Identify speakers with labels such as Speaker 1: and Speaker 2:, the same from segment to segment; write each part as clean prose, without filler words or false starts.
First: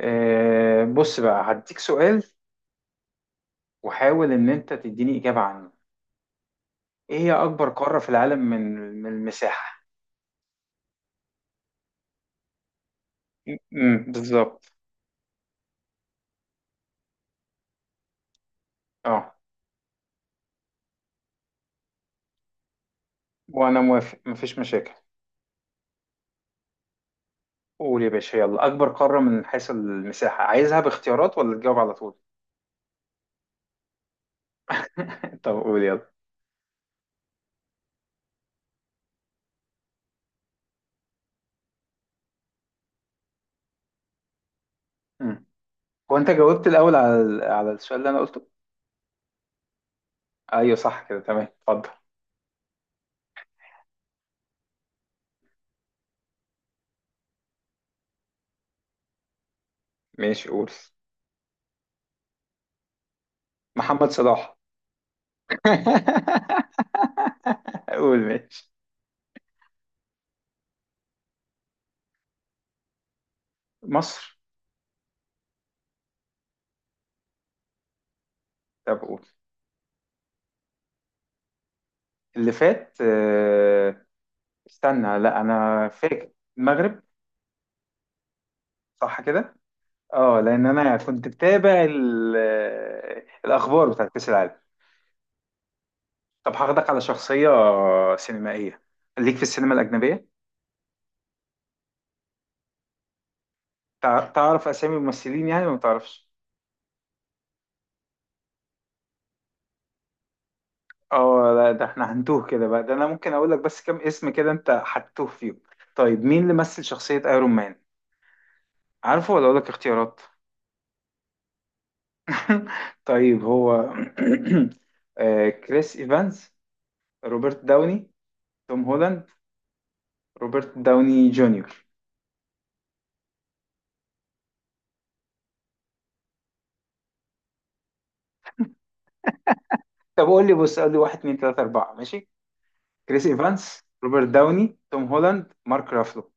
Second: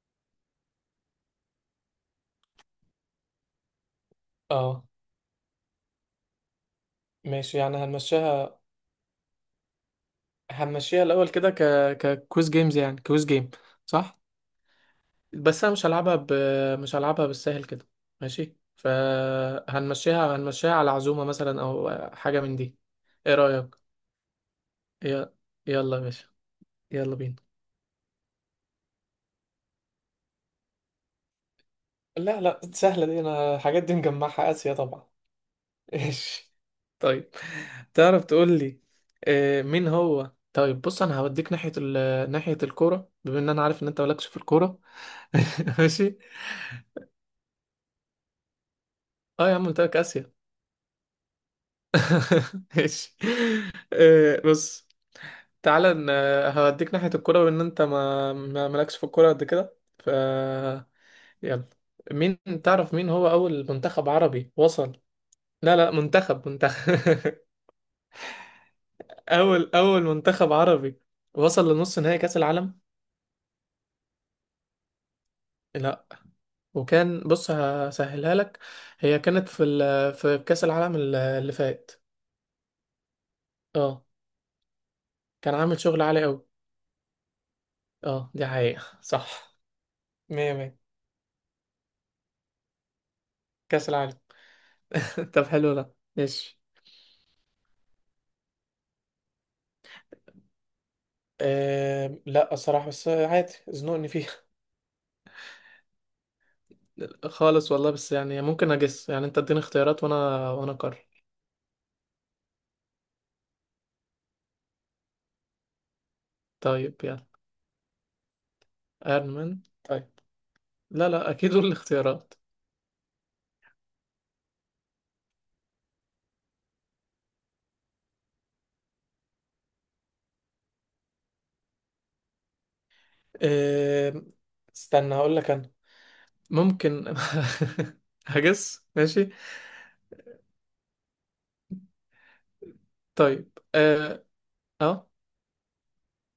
Speaker 1: بص بقى هديك سؤال وحاول ان انت
Speaker 2: اه،
Speaker 1: تديني اجابة عنه. ايه هي
Speaker 2: ماشي.
Speaker 1: اكبر
Speaker 2: يعني
Speaker 1: قارة في العالم
Speaker 2: هنمشيها
Speaker 1: من من المساحة؟
Speaker 2: هنمشيها الاول كده ككويز جيمز، يعني كويز جيم.
Speaker 1: م- م،
Speaker 2: صح.
Speaker 1: بالظبط.
Speaker 2: بس انا مش هلعبها بالسهل كده. ماشي،
Speaker 1: اه
Speaker 2: فهنمشيها على عزومة مثلا او حاجة من دي. ايه
Speaker 1: وانا
Speaker 2: رأيك؟
Speaker 1: موافق مفيش مشاكل.
Speaker 2: ي... يلا يا باشا، يلا بينا.
Speaker 1: قول يا باشا يلا، اكبر قارة من حيث المساحة عايزها باختيارات ولا تجاوب على طول؟
Speaker 2: لا لا، سهلة دي، انا الحاجات دي مجمعها آسيا طبعا.
Speaker 1: طب قول يلا.
Speaker 2: ايش؟ طيب، تعرف تقول لي مين هو؟ طيب بص انا هوديك ناحية ناحية الكورة، بما ان انا عارف ان انت مالكش في الكورة.
Speaker 1: مم. هو
Speaker 2: ماشي.
Speaker 1: انت جاوبت الاول على على السؤال اللي انا قلته.
Speaker 2: اه يا عم، قلت لك اسيا.
Speaker 1: ايوه صح كده، تمام، اتفضل.
Speaker 2: ماشي. بص، تعالى ن- هوديك ناحية الكورة بما ان انت مالكش في الكورة قد كده، ف
Speaker 1: ماشي قول.
Speaker 2: يلا. مين تعرف مين هو اول منتخب
Speaker 1: محمد
Speaker 2: عربي
Speaker 1: صلاح.
Speaker 2: وصل؟ لا لا، منتخب
Speaker 1: قول ماشي.
Speaker 2: اول منتخب عربي وصل لنص نهائي كاس العالم.
Speaker 1: مصر.
Speaker 2: لا. وكان، بص هسهلها لك،
Speaker 1: طب
Speaker 2: هي
Speaker 1: قول.
Speaker 2: كانت في كاس العالم اللي فات.
Speaker 1: اللي فات،
Speaker 2: اه،
Speaker 1: استنى لا
Speaker 2: كان عامل
Speaker 1: انا
Speaker 2: شغل عالي
Speaker 1: فاكر.
Speaker 2: قوي.
Speaker 1: المغرب.
Speaker 2: اه دي حقيقة
Speaker 1: صح كده.
Speaker 2: صح.
Speaker 1: اه
Speaker 2: مية
Speaker 1: لان
Speaker 2: مية،
Speaker 1: انا كنت بتابع الاخبار
Speaker 2: كاس
Speaker 1: بتاعت
Speaker 2: العالم.
Speaker 1: كاس العالم.
Speaker 2: طب حلو ده،
Speaker 1: طب
Speaker 2: ماشي.
Speaker 1: هاخدك على شخصيه سينمائيه ليك في السينما الاجنبيه.
Speaker 2: آه لا، الصراحة بس عادي، زنقني فيها.
Speaker 1: تعرف اسامي الممثلين يعني ولا ما تعرفش؟
Speaker 2: خالص والله، بس يعني ممكن اجس، يعني انت اديني اختيارات وانا اقرر.
Speaker 1: اه لا، ده احنا هنتوه كده بقى، ده انا ممكن اقول لك بس كام اسم كده انت هتتوه فيهم. طيب مين اللي مثل
Speaker 2: طيب
Speaker 1: شخصيه
Speaker 2: يلا.
Speaker 1: ايرون مان؟
Speaker 2: ايرون
Speaker 1: عارفه ولا اقول
Speaker 2: مان،
Speaker 1: لك
Speaker 2: طيب.
Speaker 1: اختيارات؟
Speaker 2: لا لا، اكيد دول الاختيارات.
Speaker 1: طيب هو، كريس ايفانز، روبرت داوني، توم هولاند، روبرت داوني جونيور.
Speaker 2: أه... استنى هقول لك انا، ممكن هجس، ماشي.
Speaker 1: طب قول لي بص، قول لي واحد اتنين تلاتة أربعة ماشي. كريس
Speaker 2: طيب.
Speaker 1: إيفانس،
Speaker 2: اه
Speaker 1: روبرت داوني، توم
Speaker 2: آه.
Speaker 1: هولاند، مارك رافلو.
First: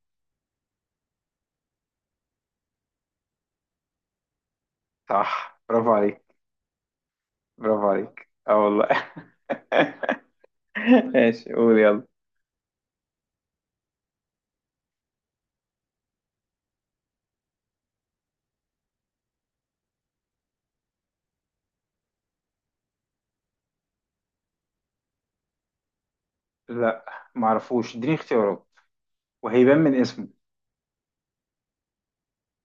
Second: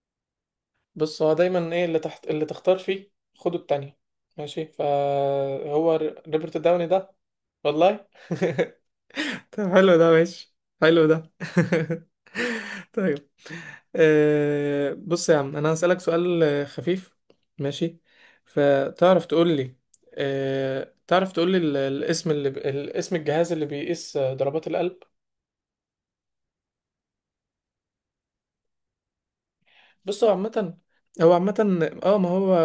Speaker 2: بص، هو دايما ايه اللي تحت اللي تختار فيه؟ خده التانية. ماشي،
Speaker 1: صح، برافو
Speaker 2: فهو
Speaker 1: عليك،
Speaker 2: روبرت داوني ده.
Speaker 1: برافو
Speaker 2: والله
Speaker 1: عليك اه والله.
Speaker 2: طب حلو ده، ماشي. حلو ده.
Speaker 1: ماشي قول يلا.
Speaker 2: طيب. بص يا عم، انا هسألك سؤال خفيف، ماشي. فتعرف تقول لي تعرف تقول لي الاسم الاسم الجهاز اللي بيقيس ضربات القلب.
Speaker 1: لا معرفوش، اديني اختيارات وهيبان من
Speaker 2: بص
Speaker 1: اسمه.
Speaker 2: هو عامة، هو عامة اه ما هو،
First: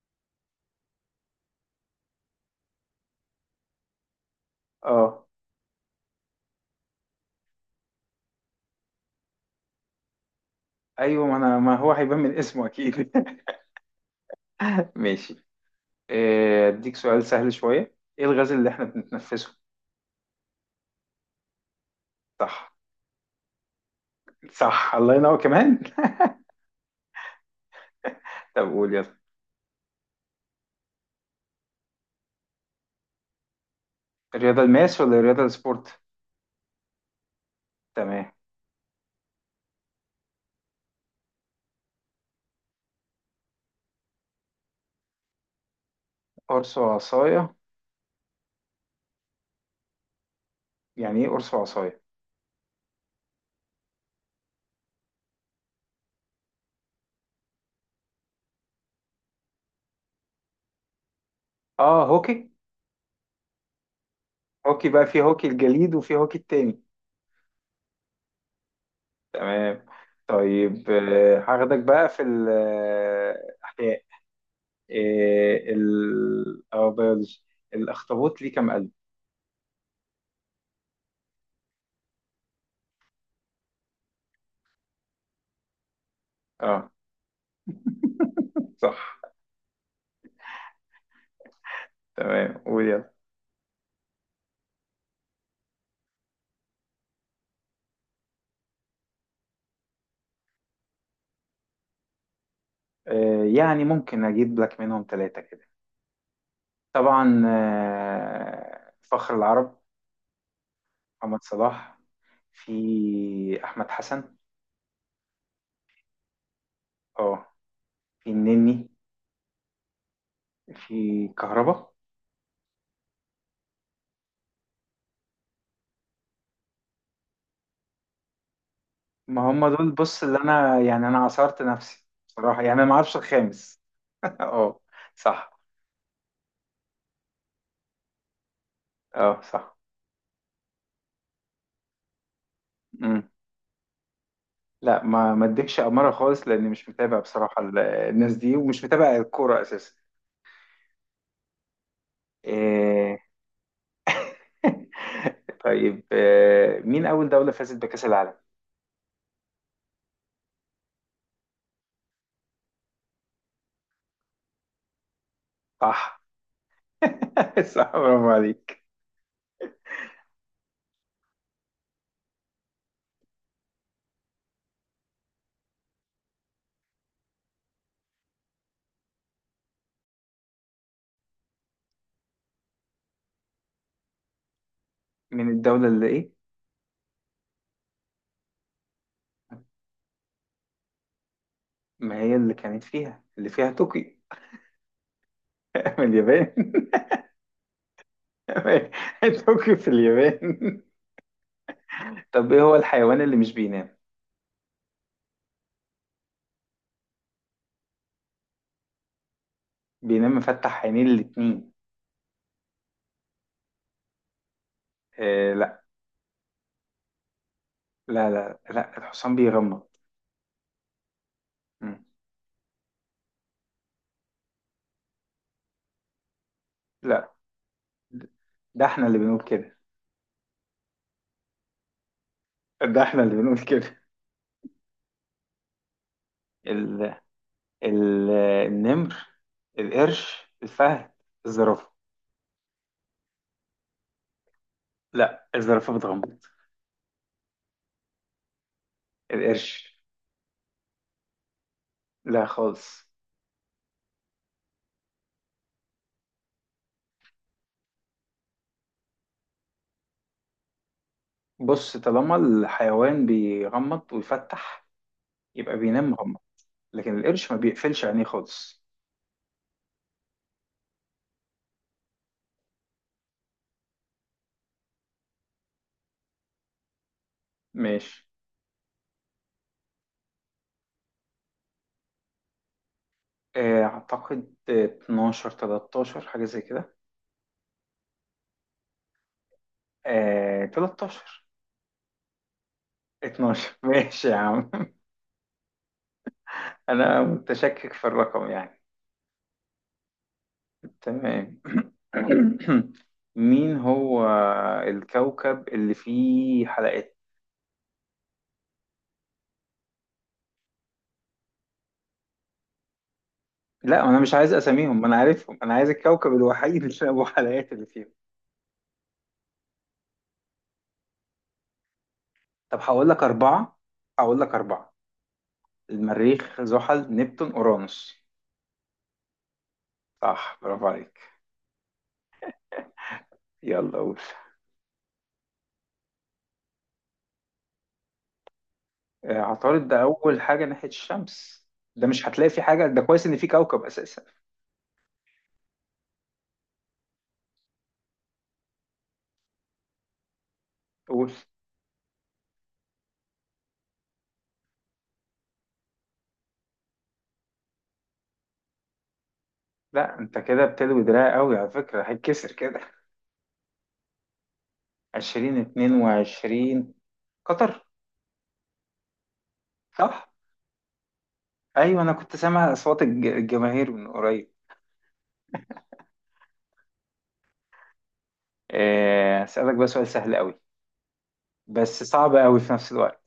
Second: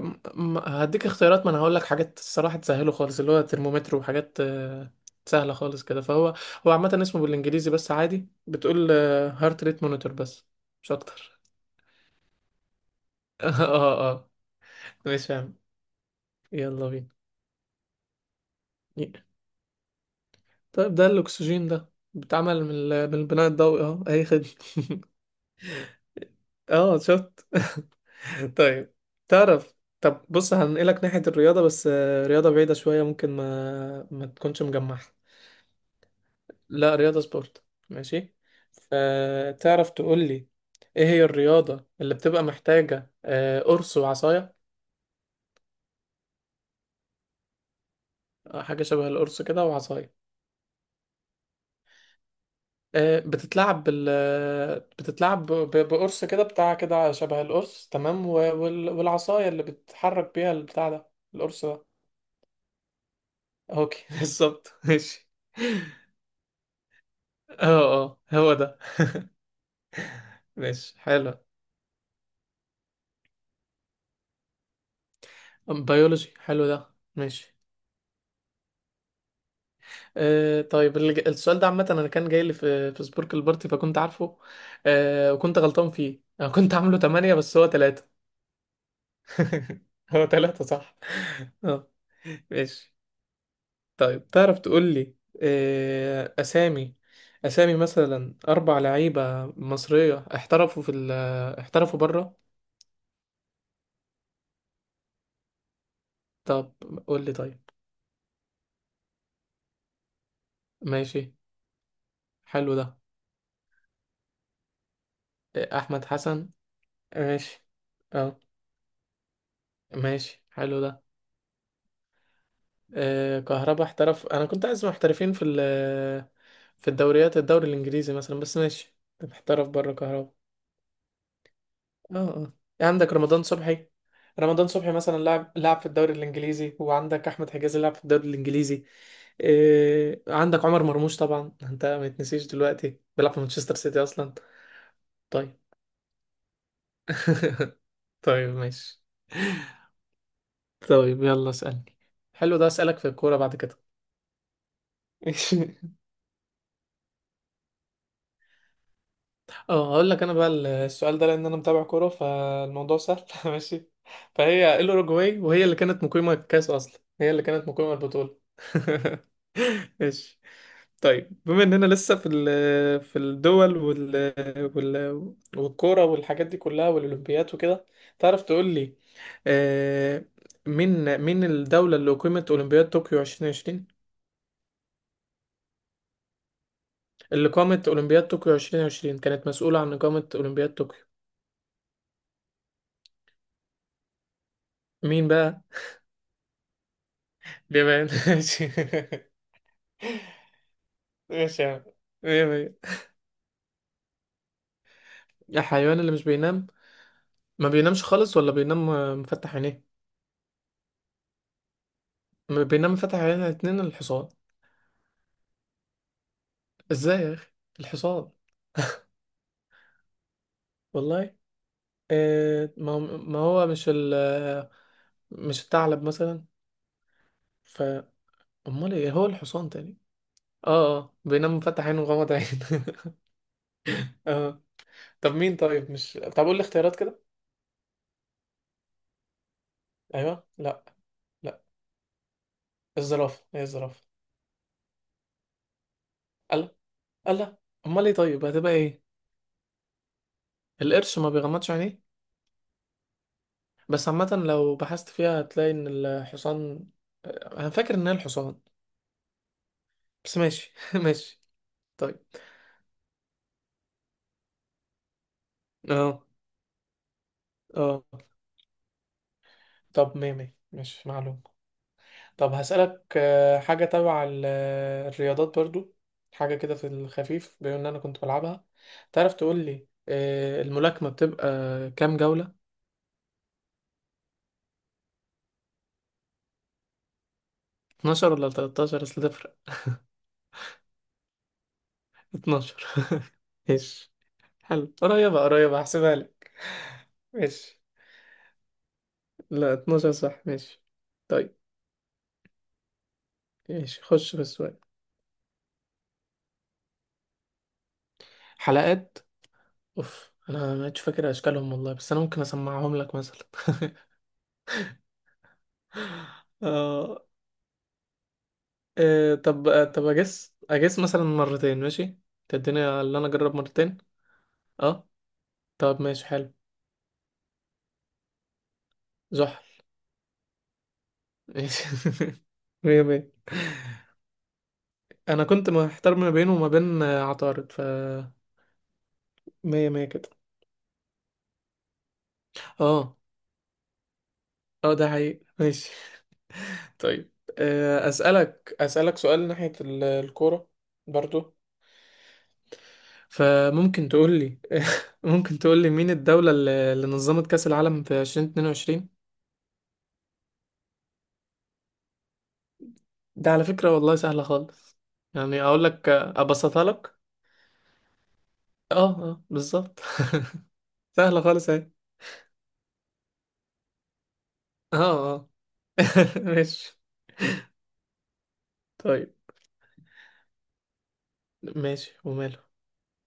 Speaker 2: م- هديك اختيارات، ما انا هقول لك حاجات الصراحة تسهله خالص، اللي هو ترمومتر وحاجات
Speaker 1: اه
Speaker 2: سهلة خالص كده. فهو، هو عامة اسمه بالانجليزي، بس عادي، بتقول هارت ريت مونيتور، بس مش
Speaker 1: ايوه ما
Speaker 2: اكتر.
Speaker 1: انا، ما هو هيبان من اسمه اكيد.
Speaker 2: اه اه. مش
Speaker 1: ماشي.
Speaker 2: فاهم. يلا
Speaker 1: اديك
Speaker 2: بينا.
Speaker 1: سؤال سهل شوية، ايه الغاز اللي احنا
Speaker 2: ي-
Speaker 1: بنتنفسه؟
Speaker 2: طيب، ده الاكسجين ده، بيتعمل
Speaker 1: صح،
Speaker 2: من البناء الضوئي. اه، اي خدمة.
Speaker 1: صح، الله ينور كمان.
Speaker 2: اه شفت.
Speaker 1: طب قول
Speaker 2: طيب.
Speaker 1: يلا.
Speaker 2: تعرف. طب بص، هنقلك ناحية الرياضة بس، رياضة بعيدة شوية، ممكن ما ما
Speaker 1: الرياضة
Speaker 2: تكونش
Speaker 1: الماس
Speaker 2: مجمعها.
Speaker 1: ولا الرياضة السبورت؟
Speaker 2: لا، رياضة سبورت.
Speaker 1: تمام.
Speaker 2: ماشي. فتعرف تقول لي، ايه هي الرياضة اللي بتبقى محتاجة قرص وعصاية؟
Speaker 1: قرص وعصاية؟
Speaker 2: حاجة شبه القرص كده وعصاية.
Speaker 1: يعني ايه قرص وعصاية؟
Speaker 2: بتتلعب بال آه، بتتلعب ب- ب- بقرص كده، بتاع كده شبه القرص، تمام، والعصاية اللي بتحرك بيها البتاع ده، القرص ده.
Speaker 1: اه هوكي.
Speaker 2: اوكي بالظبط،
Speaker 1: هوكي بقى في
Speaker 2: ماشي.
Speaker 1: هوكي الجليد وفي هوكي التاني.
Speaker 2: اه اه، هو ده.
Speaker 1: تمام. طيب
Speaker 2: ماشي حلو.
Speaker 1: هاخدك بقى في الأحياء،
Speaker 2: بيولوجي،
Speaker 1: ال
Speaker 2: حلو
Speaker 1: أو
Speaker 2: ده،
Speaker 1: بيولوجي.
Speaker 2: ماشي.
Speaker 1: الأخطبوط ليه كام قلب؟
Speaker 2: آه طيب، السؤال ده عامة أنا كان جاي لي في سبوركل بارتي، فكنت عارفه. آه، وكنت غلطان فيه، أنا كنت
Speaker 1: اه
Speaker 2: عامله تمانية بس هو تلاتة.
Speaker 1: صح.
Speaker 2: هو تلاتة، صح. اه،
Speaker 1: تمام،
Speaker 2: ماشي.
Speaker 1: ويلا.
Speaker 2: طيب، تعرف تقول لي، آه أسامي أسامي مثلا أربع لعيبة مصرية احترفوا في ال احترفوا بره.
Speaker 1: يعني ممكن أجيب لك منهم ثلاثة كده.
Speaker 2: طب قول لي
Speaker 1: طبعا،
Speaker 2: طيب،
Speaker 1: فخر العرب
Speaker 2: ماشي
Speaker 1: محمد صلاح.
Speaker 2: حلو ده.
Speaker 1: في أحمد حسن.
Speaker 2: أحمد حسن،
Speaker 1: اه.
Speaker 2: ماشي.
Speaker 1: في
Speaker 2: اه،
Speaker 1: النني.
Speaker 2: ماشي، حلو ده.
Speaker 1: في كهربا.
Speaker 2: آه كهربا احترف، انا كنت عايز محترفين في الدوريات، الدوري الانجليزي مثلا، بس ماشي،
Speaker 1: ما هم
Speaker 2: محترف
Speaker 1: دول
Speaker 2: بره
Speaker 1: بص
Speaker 2: كهربا.
Speaker 1: اللي انا، يعني انا عصرت نفسي
Speaker 2: اه اه،
Speaker 1: بصراحة، يعني انا
Speaker 2: إيه
Speaker 1: ما
Speaker 2: عندك
Speaker 1: اعرفش
Speaker 2: رمضان
Speaker 1: الخامس.
Speaker 2: صبحي؟ رمضان
Speaker 1: اه
Speaker 2: صبحي مثلا لعب
Speaker 1: صح،
Speaker 2: لعب في الدوري الانجليزي، وعندك احمد حجازي لعب في الدوري الانجليزي.
Speaker 1: اه صح.
Speaker 2: آه عندك عمر مرموش طبعا، انت ما يتنسيش دلوقتي
Speaker 1: امم.
Speaker 2: بيلعب في مانشستر سيتي اصلا.
Speaker 1: لا ما
Speaker 2: طيب.
Speaker 1: اديكش امارة خالص لاني مش متابع بصراحة الناس
Speaker 2: طيب،
Speaker 1: دي ومش
Speaker 2: ماشي.
Speaker 1: متابع الكورة اساسا.
Speaker 2: طيب يلا اسألني، حلو ده. اسألك في
Speaker 1: إيه...
Speaker 2: الكورة بعد كده.
Speaker 1: طيب. مين اول دولة فازت بكأس العالم؟
Speaker 2: اه، هقول لك انا بقى. السؤال ده، لان انا متابع كوره، فالموضوع سهل. ماشي. فهي الاوروجواي، وهي اللي كانت
Speaker 1: صح.
Speaker 2: مقيمه الكاس اصلا، هي اللي كانت
Speaker 1: صح،
Speaker 2: مقيمه
Speaker 1: برافو
Speaker 2: البطوله.
Speaker 1: عليك.
Speaker 2: ماشي. طيب، بما اننا لسه في الدول والكوره والحاجات دي كلها والاولمبيات وكده، تعرف تقول لي، آه، مين الدوله اللي اقيمت اولمبياد طوكيو 2020؟
Speaker 1: من الدولة اللي ايه؟
Speaker 2: اللي قامت اولمبياد طوكيو 2020، كانت مسؤوله عن اقامه اولمبياد طوكيو.
Speaker 1: ما هي اللي كانت فيها، اللي فيها طوكيو.
Speaker 2: مين بقى؟
Speaker 1: من اليابان.
Speaker 2: بيبان ماشي.
Speaker 1: طوكيو في اليابان.
Speaker 2: ماشي يا عم، مية
Speaker 1: طب ايه
Speaker 2: مية.
Speaker 1: هو الحيوان اللي مش بينام؟
Speaker 2: الحيوان اللي مش بينام، ما بينامش خالص، ولا بينام مفتح عينيه؟
Speaker 1: بينام مفتح عينيه الاتنين.
Speaker 2: ما بينام مفتح عينيه الاتنين الحصان،
Speaker 1: آه لا،
Speaker 2: ازاي يا اخي
Speaker 1: لا
Speaker 2: الحصان؟
Speaker 1: لا لا الحصان بيغمض.
Speaker 2: والله.
Speaker 1: مم.
Speaker 2: ما هو مش ال مش الثعلب مثلا؟
Speaker 1: لا
Speaker 2: ف
Speaker 1: ده
Speaker 2: امال
Speaker 1: احنا
Speaker 2: ايه،
Speaker 1: اللي
Speaker 2: هو
Speaker 1: بنقول
Speaker 2: الحصان
Speaker 1: كده.
Speaker 2: تاني؟ اه اه، بينام مفتح عينه ومغمض عينه.
Speaker 1: ده احنا اللي بنقول كده.
Speaker 2: اه. طب مين طيب مش طب قول لي اختيارات
Speaker 1: ال...
Speaker 2: كده.
Speaker 1: ال... النمر،
Speaker 2: ايوه
Speaker 1: القرش،
Speaker 2: لا
Speaker 1: الفهد،
Speaker 2: لا،
Speaker 1: الزرافة.
Speaker 2: الزرافه هي الزرافه.
Speaker 1: لا الزرافة بتغمض.
Speaker 2: الله، الله، امال ايه طيب، هتبقى ايه؟
Speaker 1: القرش.
Speaker 2: القرش ما بيغمضش عينيه؟
Speaker 1: لا خالص.
Speaker 2: بس عامة لو بحثت فيها هتلاقي ان الحصان، انا فاكر ان هي الحصان، بس ماشي. ماشي.
Speaker 1: بص
Speaker 2: طيب.
Speaker 1: طالما الحيوان بيغمض ويفتح يبقى بينام
Speaker 2: اه
Speaker 1: مغمض، لكن القرش ما بيقفلش
Speaker 2: اه.
Speaker 1: عينيه خالص.
Speaker 2: طب، مية مية، ماشي، معلوم. طب هسألك حاجة تبع الرياضات برضو، حاجة كده في الخفيف، بما ان انا كنت
Speaker 1: ماشي،
Speaker 2: بلعبها. تعرف تقول لي الملاكمة بتبقى كام جولة؟
Speaker 1: أعتقد 12 13 حاجة زي كده.
Speaker 2: 12 ولا 13؟ اصل تفرق.
Speaker 1: 13.
Speaker 2: 12.
Speaker 1: 12.
Speaker 2: ماشي،
Speaker 1: ماشي يا عم.
Speaker 2: حلو. قريبة قريبة، هحسبها لك.
Speaker 1: أنا
Speaker 2: ماشي.
Speaker 1: متشكك في الرقم يعني.
Speaker 2: لا، 12، صح، ماشي. طيب.
Speaker 1: تمام. مين
Speaker 2: ماشي،
Speaker 1: هو
Speaker 2: خش في السؤال.
Speaker 1: الكوكب اللي فيه حلقات؟
Speaker 2: حلقات. اوف، انا ما عدتش فاكر اشكالهم والله، بس انا ممكن اسمعهم لك مثلا.
Speaker 1: لا أنا مش عايز أساميهم أنا عارفهم، أنا عايز الكوكب الوحيد اللي
Speaker 2: آه.
Speaker 1: أبو حلقات اللي فيهم.
Speaker 2: طب اجس مثلا مرتين، ماشي؟
Speaker 1: طب
Speaker 2: تديني
Speaker 1: هقول
Speaker 2: اللي
Speaker 1: لك
Speaker 2: انا اجرب
Speaker 1: أربعة،
Speaker 2: مرتين.
Speaker 1: هقول لك أربعة.
Speaker 2: اه طب، ماشي حلو.
Speaker 1: المريخ، زحل، نبتون، أورانوس.
Speaker 2: زحل.
Speaker 1: صح، برافو عليك.
Speaker 2: ماشي. مية مية.
Speaker 1: يلا قول.
Speaker 2: انا كنت محتار ما بينه وما بين عطارد، ف
Speaker 1: عطارد
Speaker 2: مية
Speaker 1: ده
Speaker 2: مية كده.
Speaker 1: أول حاجة ناحية الشمس. ده مش هتلاقي فيه حاجة، ده
Speaker 2: اه
Speaker 1: كويس إن فيه كوكب أساسا.
Speaker 2: اه، ده حقيقي، ماشي. طيب. اسالك سؤال ناحية الكورة
Speaker 1: قول.
Speaker 2: برضو، فممكن تقول لي ممكن تقول لي مين الدولة اللي نظمت كأس العالم في 2022؟
Speaker 1: لا أنت كده بتلوي دراع قوي على فكرة، هيتكسر كده.
Speaker 2: ده على فكرة والله سهلة خالص.
Speaker 1: عشرين
Speaker 2: يعني اقول
Speaker 1: اتنين
Speaker 2: لك، ابسطها
Speaker 1: وعشرين
Speaker 2: لك.
Speaker 1: قطر.
Speaker 2: اه اه، بالظبط.
Speaker 1: صح؟
Speaker 2: سهلة خالص اهي.
Speaker 1: أيوة أنا كنت سامع أصوات الجماهير من قريب.
Speaker 2: اه اه. ماشي. طيب،
Speaker 1: أسألك بقى سؤال سهل قوي بس
Speaker 2: ماشي
Speaker 1: صعب
Speaker 2: وماله،
Speaker 1: قوي في نفس الوقت.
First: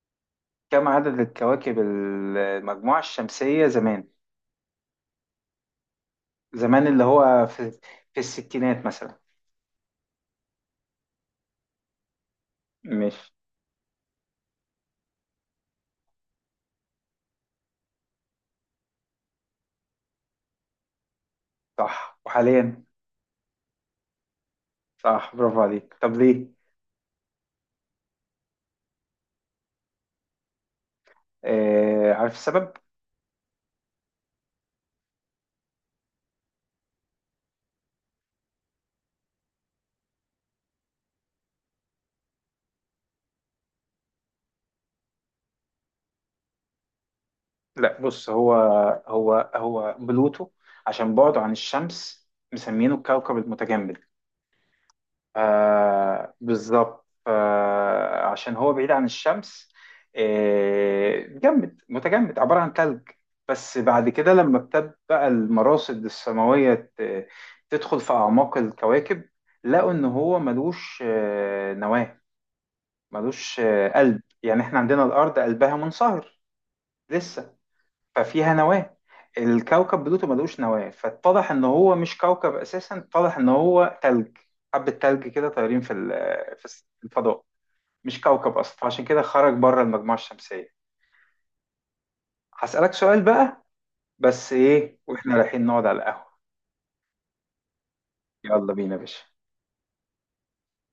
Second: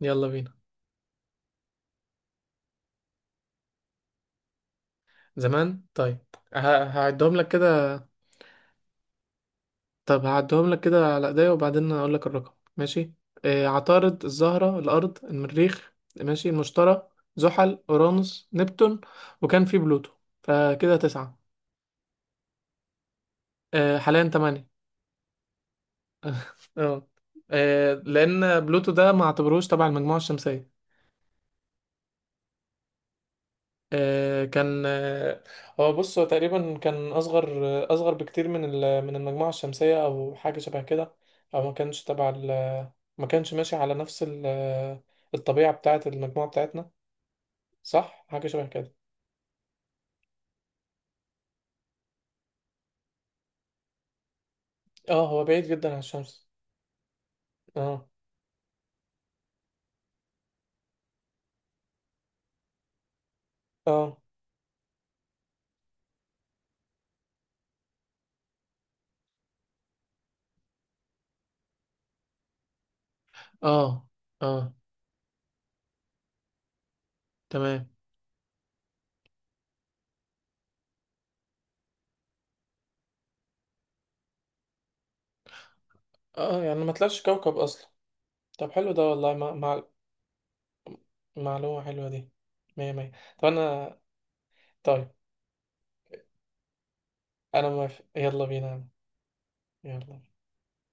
Speaker 2: يلا بينا.
Speaker 1: كم عدد الكواكب المجموعة الشمسية زمان؟
Speaker 2: زمان؟ طيب، ه-
Speaker 1: زمان اللي
Speaker 2: هعدهم
Speaker 1: هو
Speaker 2: لك
Speaker 1: في,
Speaker 2: كده.
Speaker 1: في الستينات مثلا.
Speaker 2: طب هعدهم لك كده على ايديا، وبعدين هقول لك الرقم، ماشي؟
Speaker 1: مش.
Speaker 2: آه، عطارد، الزهرة، الأرض، المريخ، ماشي، المشتري، زحل، أورانوس، نبتون، وكان في بلوتو، فكده تسعة.
Speaker 1: صح وحاليا.
Speaker 2: آه حاليا تمانية.
Speaker 1: صح، برافو عليك، طب ليه؟
Speaker 2: اه. لأن بلوتو ده ما اعتبروش تبع المجموعة الشمسية.
Speaker 1: عارف السبب؟
Speaker 2: آه، كان آه، هو بص، هو تقريبا كان اصغر، اصغر بكتير من المجموعه الشمسيه، او حاجه شبه كده، او ما كانش ما كانش ماشي على نفس الطبيعه بتاعه المجموعه بتاعتنا.
Speaker 1: لا
Speaker 2: صح،
Speaker 1: بص
Speaker 2: حاجه
Speaker 1: هو،
Speaker 2: شبه كده.
Speaker 1: هو بلوتو عشان بعده عن الشمس مسمينه الكوكب المتجمد.
Speaker 2: اه، هو بعيد جدا عن
Speaker 1: آه
Speaker 2: الشمس.
Speaker 1: بالظبط،
Speaker 2: اه
Speaker 1: آه عشان هو بعيد عن الشمس. آه جمد، متجمد عبارة عن ثلج. بس بعد
Speaker 2: اه.
Speaker 1: كده لما ابتدت بقى المراصد السماوية تدخل في أعماق الكواكب، لقوا إن هو ملوش نواة، ملوش
Speaker 2: اه
Speaker 1: قلب.
Speaker 2: اه،
Speaker 1: يعني إحنا عندنا الأرض قلبها منصهر لسه،
Speaker 2: تمام.
Speaker 1: ففيها نواة. الكوكب بلوتو ملوش نواة، فاتضح ان هو مش كوكب اساسا، اتضح ان هو تلج، حبة تلج كده طايرين في
Speaker 2: اه،
Speaker 1: في
Speaker 2: يعني ما
Speaker 1: في
Speaker 2: طلعش
Speaker 1: الفضاء.
Speaker 2: كوكب اصلا.
Speaker 1: مش كوكب
Speaker 2: طب
Speaker 1: اصلا،
Speaker 2: حلو ده
Speaker 1: فعشان كده
Speaker 2: والله،
Speaker 1: خرج بره المجموعة الشمسية.
Speaker 2: معلومه حلوه دي.
Speaker 1: هسألك
Speaker 2: مية مية.
Speaker 1: سؤال
Speaker 2: طب
Speaker 1: بقى،
Speaker 2: انا.
Speaker 1: بس ايه
Speaker 2: طيب
Speaker 1: واحنا رايحين نقعد على القهوة.
Speaker 2: انا موافق، يلا
Speaker 1: يلا
Speaker 2: بينا،
Speaker 1: بينا يا باشا.
Speaker 2: يلا.